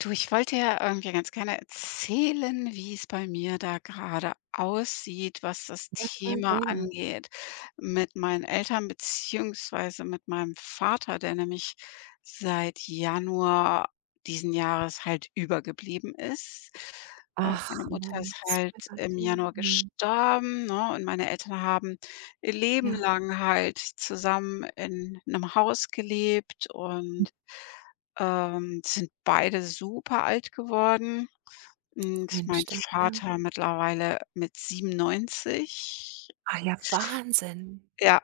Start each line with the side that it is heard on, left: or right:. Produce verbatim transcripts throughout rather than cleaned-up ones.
left: Du, ich wollte ja irgendwie ganz gerne erzählen, wie es bei mir da gerade aussieht, was das
right: Ja klar,
left: Thema
right: gerne.
left: angeht mit meinen Eltern beziehungsweise mit meinem Vater, der nämlich seit Januar diesen Jahres halt übergeblieben ist. Äh, Meine
right: Ach,
left: Mutter ist
right: Mann. Es tut
left: halt
right: mir leid,
left: im
right: ja.
left: Januar
right: Mhm.
left: gestorben, ne? Und meine Eltern haben ihr Leben
right: Ja.
left: lang halt zusammen in einem Haus gelebt und ähm, die sind beide super alt geworden und mein
right: Mensch, da ja.
left: Vater mittlerweile mit siebenundneunzig.
right: Ah ja, Wahnsinn.
left: Ja,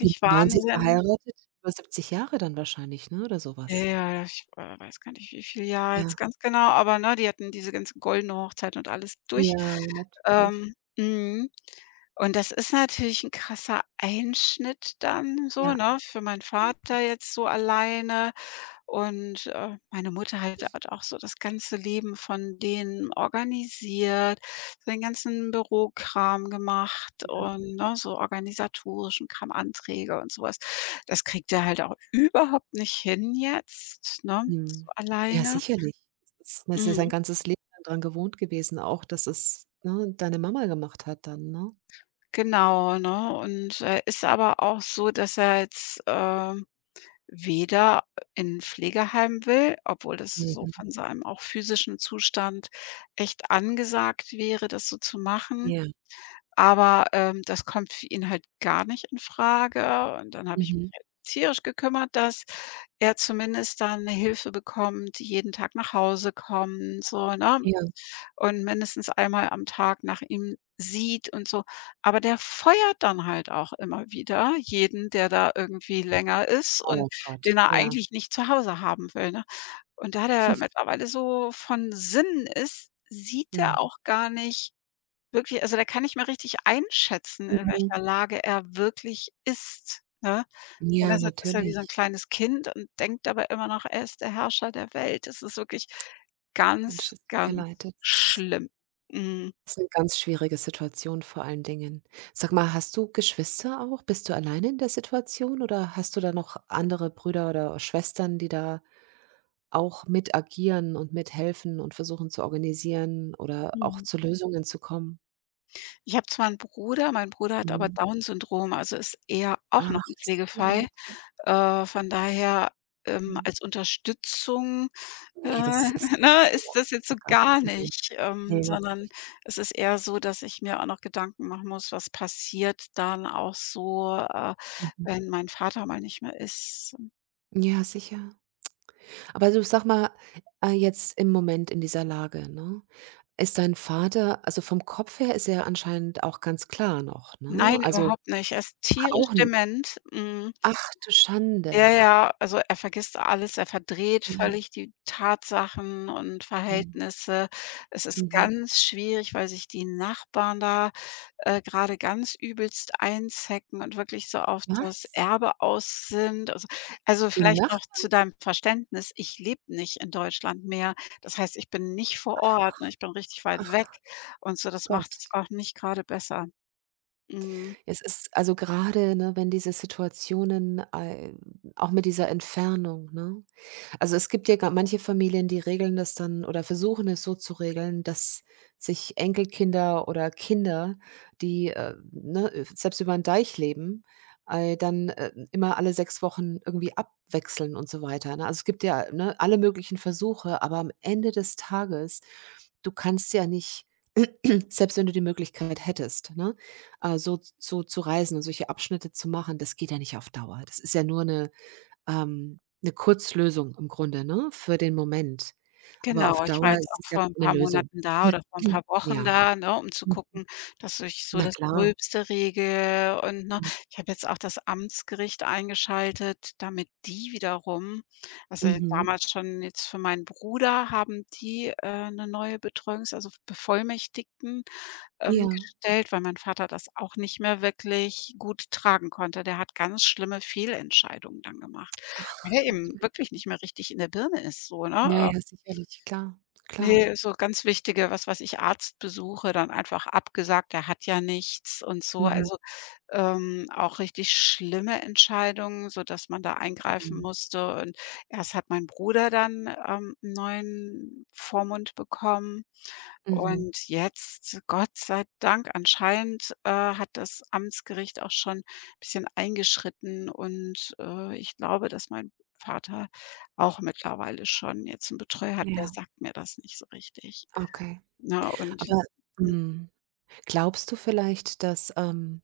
right: Wie lange waren Sie
left: Wahnsinn.
right: verheiratet? Über siebzig Jahre dann wahrscheinlich, ne, oder so
left: Ja,
right: was?
left: ja, ich, äh, weiß gar nicht, wie viel Jahr jetzt
right: Ja.
left: ganz genau, aber, ne, die hatten diese ganze goldene Hochzeit und alles durch.
right: Ja, natürlich.
left: Ähm, mhm. Und das ist natürlich 'n krasser Einschnitt dann so,
right: Ja,
left: ne, für meinen Vater jetzt so alleine. Und, äh, meine Mutter halt hat auch so das ganze Leben von denen organisiert, den ganzen Bürokram gemacht
right: ja.
left: und, ne, so organisatorischen Kram, Anträge und sowas. Das kriegt er halt auch überhaupt nicht hin jetzt, ne, so
right: Mhm. Ja,
left: alleine.
right: sicherlich. Das ist das ist ja sein
left: Mhm,
right: ganzes Leben lang dran gewohnt gewesen, auch dass es, ne, deine Mama gemacht hat dann, ne?
left: genau, ne? Und er ist aber auch so, dass er jetzt, ähm weder in 'n Pflegeheim will, obwohl das so
right: Mhm.
left: von seinem auch physischen Zustand echt angesagt wäre, das so zu machen.
right: Ja.
left: Aber, ähm, das kommt für ihn halt gar nicht in Frage und dann habe ich mich
right: Mhm.
left: halt tierisch gekümmert, dass er zumindest dann 'ne Hilfe bekommt, die jeden Tag nach Hause kommt, so, ne?
right: Ja.
left: Und mindestens einmal am Tag nach ihm sieht und so. Aber der feuert dann halt auch immer wieder jeden, der da irgendwie länger ist und
right: Oh Gott,
left: den er
right: ja.
left: eigentlich nicht zu Hause haben will, ne? Und da der mittlerweile so von Sinnen ist, sieht
right: Mhm.
left: er auch gar nicht wirklich, also, da kann ich mal richtig einschätzen, in
right: Mhm.
left: welcher Lage er wirklich ist, ne? Wenn er
right: Ja,
left: ist ja wie so 'n
right: natürlich.
left: kleines Kind und denkt aber immer noch, er ist der Herrscher der Welt. Es ist wirklich
right: Mensch,
left: ganz,
right: es tut mir
left: ganz
right: leid, das ist.
left: schlimm. Mhm.
right: Ist 'ne ganz schwierige Situation vor allen Dingen. Sag mal, hast du Geschwister auch? Bist du alleine in der Situation oder hast du da noch andere Brüder oder Schwestern, die da auch mit agieren und mithelfen und versuchen zu organisieren oder auch
left: Mhm.
right: zu Lösungen zu kommen?
left: Ich habe zwar 'n Bruder, mein Bruder hat aber
right: Mhm.
left: Down-Syndrom, also, ist er auch
right: Ach,
left: noch 'n
right: das tut mir
left: Pflegefall.
right: leid.
left: Äh, von daher, ähm,
right: Mhm.
left: als Unterstützung Äh,
right: Ne, das ist
left: ne,
right: ja,
left: ist das jetzt so
right: geht gar
left: gar
right: nicht.
left: nicht,
right: Ne,
left: ähm,
right: ne,
left: sondern
right: natürlich
left: es ist eher so, dass ich mir auch noch Gedanken machen muss, was passiert dann auch so, äh,
right: nicht. Mhm.
left: wenn mein Vater mal nicht mehr ist.
right: Ja, sicher. Aber du, sag mal, äh, jetzt im Moment in dieser Lage, ne? Ist dein Vater also, vom Kopf her ist er anscheinend auch ganz klar noch, ne?
left: Nein,
right: Also,
left: überhaupt nicht. Er ist
right: ach,
left: tierisch
right: auch nicht?
left: dement. Mhm.
right: Ach du
left: Ja,
right: Schande.
left: ja, also er vergisst alles, er verdreht
right: Ja,
left: völlig die Tatsachen und
right: mhm,
left: Verhältnisse. Es ist
right: mhm.
left: ganz schwierig, weil sich die Nachbarn da, äh, grade ganz übelst einzecken und wirklich so auf das
right: Was?
left: Erbe aus sind. Also also
right: Die
left: vielleicht noch
right: Nacht?
left: zu deinem Verständnis, ich lebe nicht in Deutschland mehr. Das heißt, ich bin nicht vor Ort, ne? Ich bin richtig weit weg
right: Ach
left: und so, das macht es
right: Gott.
left: auch nicht gerade besser. Mhm.
right: Es ist also gerade, ne, wenn diese Situationen, äh auch mit dieser Entfernung, ne? Also, es gibt ja ga manche Familien, die regeln das dann oder versuchen es so zu regeln, dass sich Enkelkinder oder Kinder, die, äh, ne, äh, selbst über 'n Deich leben, äh, dann, äh, immer alle sechs Wochen irgendwie abwechseln und so weiter, ne? Also, es gibt ja, ne, alle möglichen Versuche, aber am Ende des Tages, du kannst ja nicht selbst wenn du die Möglichkeit hättest, ne, äh, so so zu reisen und solche Abschnitte zu machen, das geht ja nicht auf Dauer. Das ist ja nur 'ne ähm, 'ne Kurzlösung im Grunde, ne, für den Moment. Aber auf
left: Genau, ich war
right: Dauer
left: jetzt
right: ist
left: auch
right: es ja
left: vor 'n
right: keine
left: paar
right: Lösung.
left: Monaten da oder vor 'n paar Wochen
right: Ja,
left: da, ne, um zu
right: hm,
left: gucken, dass ich so
right: na
left: das
right: klar.
left: Gröbste regle und, ne,
right: Mhm.
left: ich habe jetzt auch das Amtsgericht eingeschaltet, damit die wiederum also,
right: Mhm.
left: damals schon jetzt für meinen Bruder haben die, äh, 'ne neue Betreuungs also, Bevollmächtigten, ähm,
right: Ja.
left: gestellt, weil mein Vater das auch nicht mehr wirklich gut tragen konnte. Der hat ganz schlimme Fehlentscheidungen dann gemacht, weil
right: Ach
left: er
right: Gott,
left: eben wirklich
right: Mensch.
left: nicht mehr richtig in der Birne ist so,
right: Ja,
left: ne?
right: ja, sicherlich, klar, klar.
left: Ne, so ganz wichtige, was weiß ich, Arztbesuche dann einfach abgesagt, der hat ja nichts und so.
right: Mhm,
left: Also, ähm, auch richtig schlimme Entscheidungen, sodass man da eingreifen
right: mhm,
left: musste. Und erst hat mein Bruder dann, ähm, 'n neuen Vormund bekommen.
right: mhm.
left: Und jetzt, Gott sei Dank, anscheinend, äh, hat das Amtsgericht auch schon ein bisschen eingeschritten und, äh, ich glaube, dass mein Vater auch mittlerweile schon jetzt einen Betreuer hat, der
right: Ja,
left: sagt mir das nicht so richtig,
right: okay.
left: na und
right: Aber, hm, glaubst du vielleicht, dass, ähm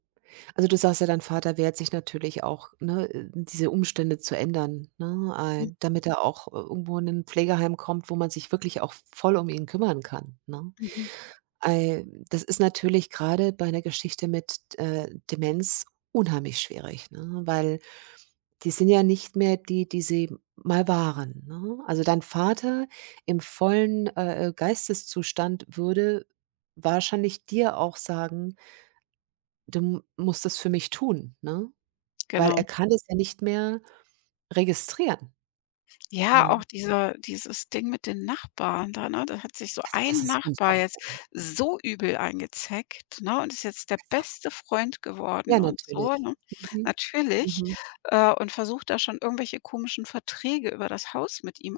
right: also, du sagst ja, dein Vater wehrt sich natürlich auch, ne, äh, diese Umstände zu ändern, ne,
left: mhm,
right: äh, damit er auch ir irgendwo in ein Pflegeheim kommt, wo man sich wirklich auch voll um ihn kümmern kann, ne?
left: mhm,
right: Ei, das ist natürlich gerade bei einer Geschichte mit, äh, Demenz unheimlich schwierig, ne, weil die sind ja nicht mehr die, die sie mal waren, ne? Also, dein Vater im vollen, äh, äh, Geisteszustand würde wahrscheinlich dir auch sagen: „Du m- musst das für mich tun“, ne? Weil er
left: genau.
right: kann das ja nicht mehr registrieren,
left: Ja, auch
right: ne?
left: dieser dieses Ding mit den Nachbarn da, ne? Da hat sich so
right: Also,
left: ein
right: das ist
left: Nachbar jetzt
right: unfassbar.
left: so übel eingezeckt, ne, und ist jetzt der
right: Also,
left: beste Freund geworden
right: ja,
left: und
right: natürlich.
left: so, ne?
right: Mhm,
left: Natürlich,
right: mhm.
left: äh, und versucht da schon irgendwelche komischen Verträge über das Haus mit ihm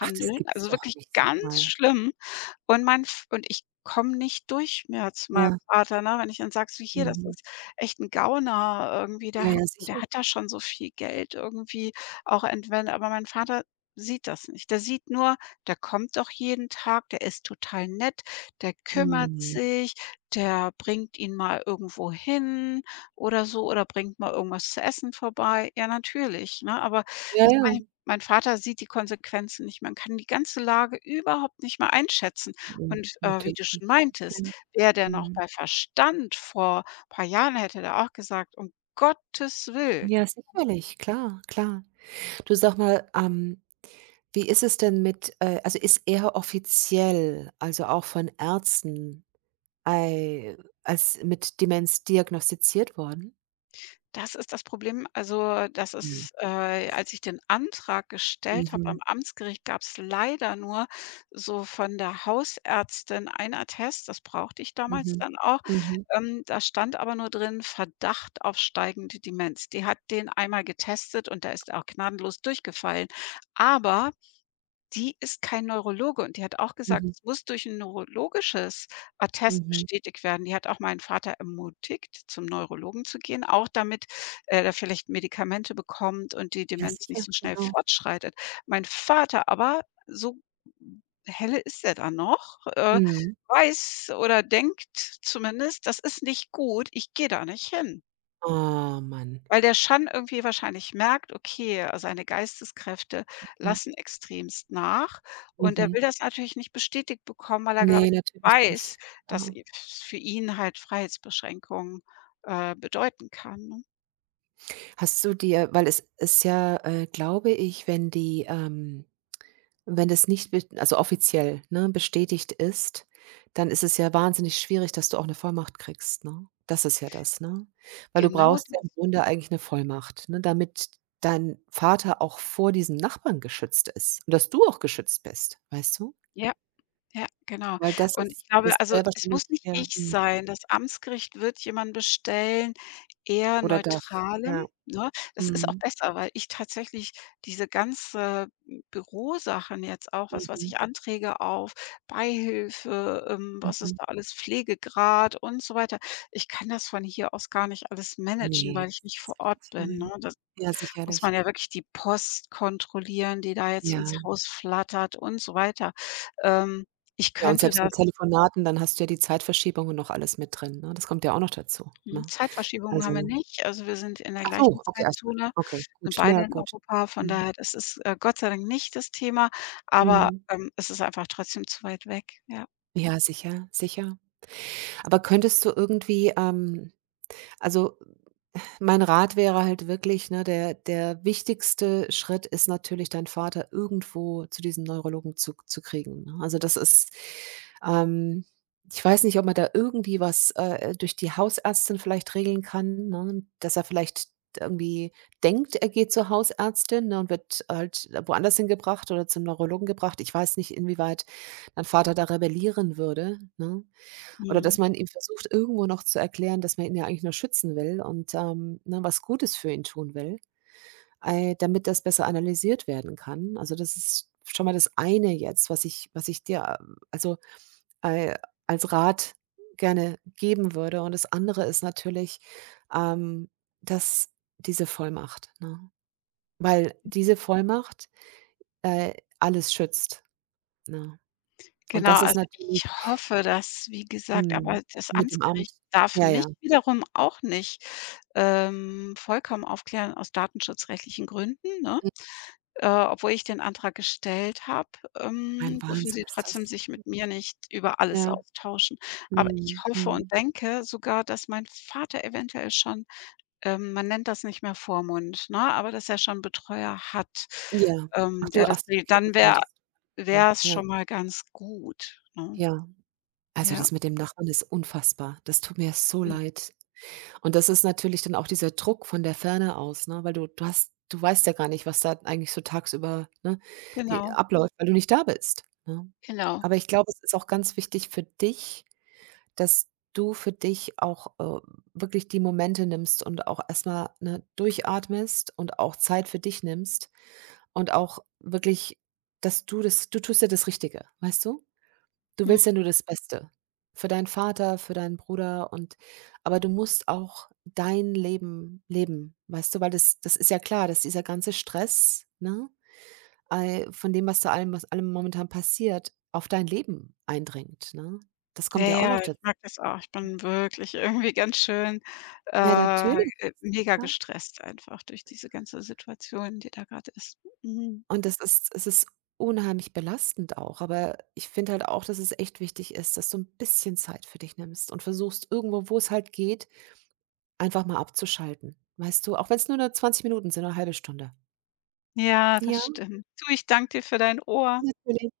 right: Ach, das gibt's
left: Also
right: doch
left: wirklich
right: nicht, sag
left: ganz
right: mal.
left: schlimm. Und mein F und ich komme nicht durch mehr zu meinem
right: Ja,
left: Vater, ne? Wenn ich dann sage, so: „Hier, das
right: mhm.
left: ist echt 'n Gauner irgendwie,
right: Ja,
left: der hat
right: ja,
left: der
right: sicher.
left: hat da schon so viel Geld irgendwie auch entwendet.“ Aber mein Vater sieht das nicht. Der sieht nur, der kommt doch jeden Tag, der ist total nett, der kümmert
right: Mhm.
left: sich, der bringt ihn mal irgendwo hin oder so oder bringt mal irgendwas zu essen vorbei. Ja, natürlich, ne? Aber
right: Ja,
left: das meine ich,
right: ja.
left: mein Vater sieht die Konsequenzen nicht. Man kann die ganze Lage überhaupt nicht mehr einschätzen.
right: Mhm.
left: Und, äh, wie
right: Natürlich
left: du schon
right: nicht. Ja.
left: meintest, wäre der noch
right: Mhm.
left: bei Verstand vor paar Jahren, hätte der auch gesagt: „Um Gottes Willen.“
right: Ja, sicherlich, klar, klar. Du, sag mal, ähm, wie ist es denn mit äh, also, ist er offiziell, also auch von Ärzten, ei als mit Demenz diagnostiziert worden?
left: Das ist das Problem. Also, das
right: Ja.
left: ist, äh als ich den Antrag gestellt habe am
right: Mhm.
left: Amtsgericht, gab es leider nur so von der Hausärztin ein Attest, das brauchte ich damals
right: Mhm.
left: dann auch.
right: Mhm.
left: Ähm, da stand aber nur drin: „Verdacht auf steigende Demenz.“ Die hat den einmal getestet und da ist er auch gnadenlos durchgefallen. Aber Die ist kein Neurologe und die hat auch gesagt,
right: Mhm.
left: es muss durch ein neurologisches Attest
right: Mhm.
left: bestätigt werden. Die hat auch meinen Vater ermutigt, zum Neurologen zu gehen, auch damit, äh, er vielleicht Medikamente bekommt und die
right: Ja,
left: Demenz nicht
right: sicher,
left: so schnell
right: genau.
left: fortschreitet. Mein Vater aber, so helle ist er dann noch, äh,
right: Mhm.
left: weiß oder denkt zumindest: „Das ist nicht gut, ich gehe da nicht hin.“
right: Oh, Mann.
left: Weil der Schan irgendwie wahrscheinlich merkt: „Okay, äh, seine Geisteskräfte
right: Mhm.
left: lassen extremst nach.“ Und er
right: Mhm.
left: will das natürlich nicht bestätigt bekommen, weil er, glaube
right: Ne,
left: ich,
right: natürlich
left: weiß,
right: nicht.
left: dass
right: Ja.
left: i f für ihn halt Freiheitsbeschränkung, äh, bedeuten kann, ne?
right: Hast du dir weil es ist ja, äh, glaube ich, wenn die ähm, wenn das nicht be also offiziell, ne, bestätigt ist, dann ist es ja wahnsinnig schwierig, dass du auch 'ne Vollmacht kriegst, ne? Das ist ja das, ne? Weil du
left: Genau
right: brauchst ja im
left: das.
right: Grunde eigentlich 'ne Vollmacht, ne, damit dein Vater auch vor diesen Nachbarn geschützt ist und dass du auch geschützt bist, weißt du?
left: Ja. Ja, genau.
right: Weil das
left: Und
right: ist
left: ich
right: das
left: glaube, also,
right: wäre
left: es
right: wahrscheinlich
left: muss nicht
right: ja,
left: ich
right: mhm,
left: sein. Das Amtsgericht wird jemanden bestellen, eher
right: oder das,
left: Neutralem,
right: ja.
left: ne? Das ist auch
right: Mhm,
left: besser, weil ich tatsächlich diese ganze Bürosachen jetzt auch, was weiß
right: mhm,
left: ich, Anträge auf Beihilfe, ähm, was ist
right: mhm.
left: da alles, Pflegegrad und so weiter. Ich kann das von hier aus gar nicht alles managen,
right: Ne,
left: weil ich
right: das
left: nicht
right: ist
left: vor Ort
right: richtig
left: bin, ne? Das
right: Ja,
left: muss
right: sicherlich.
left: man ja wirklich die Post kontrollieren, die da jetzt
right: Ja.
left: ins Haus flattert und so weiter. Ähm, Ich
right: Ja, und
left: könnte
right: selbst
left: das
right: mit Telefonaten, dann hast du ja die Zeitverschiebung und noch alles mit drin, ne? Das kommt ja auch noch dazu,
left: hm,
right: ne?
left: Zeitverschiebungen haben wir
right: Also
left: nicht. Also, wir sind in der
right: ach so,
left: gleichen
right: okay, alles klar.
left: Zeitzone,
right: Okay,
left: sind
right: gut. Na
left: beide
right: ja,
left: in
right: gut.
left: Europa. Von
right: Mhm,
left: daher, das ist, äh, Gott sei Dank nicht das Thema, aber,
right: mhm.
left: ähm, es ist einfach trotzdem zu weit weg, ja.
right: Ja, sicher, sicher. Aber könntest du irgendwie, ähm also, mein Rat wäre halt wirklich, ne, der der wichtigste Schritt ist natürlich, deinen Vater irgendwo zu diesem Neurologen zu zu kriegen, ne? Also, das ist ähm, ich weiß nicht, ob man da irgendwie was, äh, äh, durch die Hausärztin vielleicht regeln kann, ne, dass er vielleicht irgendwie denkt, er geht zur Hausärztin, ne, und wird halt woanders hingebracht oder zum Neurologen gebracht. Ich weiß nicht, inwieweit dein Vater da rebellieren würde, ne? Oder
left: Mhm.
right: dass man ihm versucht, irgendwo noch zu erklären, dass man ihn ja eigentlich nur schützen will und, ähm, ne, was Gutes für ihn tun will, äh, damit das besser analysiert werden kann. Also, das ist schon mal das eine jetzt, was ich was ich dir, ähm, also, äh, als Rat gerne geben würde. Und das andere ist natürlich, ähm, dass diese Vollmacht, ne? Weil diese Vollmacht, äh, alles schützt, ne? Und
left: Genau,
right: das ist
left: also
right: natürlich
left: ich hoffe, dass wie gesagt aber
right: mhm,
left: das
right: mit dem Amt.
left: Amtsgericht darf
right: Ja,
left: mich
right: ja,
left: wiederum auch nicht, ähm, vollkommen aufklären aus datenschutzrechtlichen Gründen, ne? Äh, obwohl ich den Antrag gestellt habe,
right: ein
left: ähm, dürfen
right: Wahnsinn
left: sie
right: ist
left: trotzdem
right: das.
left: sich mit mir nicht über alles
right: Ja.
left: austauschen. Aber ich
right: Mhm,
left: hoffe und
right: mhm.
left: denke sogar, dass mein Vater eventuell schon, ähm, man nennt das nicht mehr Vormund, ne, aber dass er schon 'n Betreuer hat,
right: Ja. Ach
left: ähm,
right: du
left: der das
right: ach so,
left: regelt.
right: okay, das
left: Dann wäre
right: meintest du. Mhm.
left: wär's
right: Ja,
left: schon mal ganz gut, ne?
right: ja. Also,
left: Ja,
right: das mit dem Nachbarn ist unfassbar. Das tut mir so
left: mhm,
right: leid. Und das ist natürlich dann auch dieser Druck von der Ferne aus, ne, weil du du hast du weißt ja gar nicht, was da eigentlich so tagsüber, ne, die
left: genau,
right: abläuft, weil du nicht da bist, ne?
left: genau.
right: Aber ich glaube, es ist auch ganz wichtig für dich, dass du für dich auch, äh, wirklich die Momente nimmst und auch erstmal mal, ne, durchatmest und auch Zeit für dich nimmst. Und auch wirklich, dass du das du tust ja das Richtige, weißt du? Du
left: Mhm.
right: willst ja nur das Beste für deinen Vater, für deinen Bruder und aber du musst auch dein Leben leben, weißt du? Weil das das ist ja klar, dass dieser ganze Stress, ne, ei von dem, was da allem was allem momentan passiert, auf dein Leben eindringt, ne? Das
left: Ja,
right: kommt ja auch noch
left: ja, ich
right: dazu.
left: mag das auch. Ich bin wirklich irgendwie ganz schön,
right: Ja,
left: äh,
right: natürlich,
left: äh,
right: ist doch
left: mega
right: klar.
left: gestresst einfach durch diese ganze Situation, die da gerade ist. Mhm.
right: Und das ist es ist unheimlich belastend auch, aber ich finde halt auch, dass es echt wichtig ist, dass du ein bisschen Zeit für dich nimmst und versuchst irgendwo, wo es halt geht, einfach mal abzuschalten. Weißt du, auch wenn's nur nur zwanzig Minuten sind oder 'ne halbe Stunde.
left: Ja,
right: Ja,
left: das stimmt. Du, ich danke dir für dein Ohr.
right: natürlich.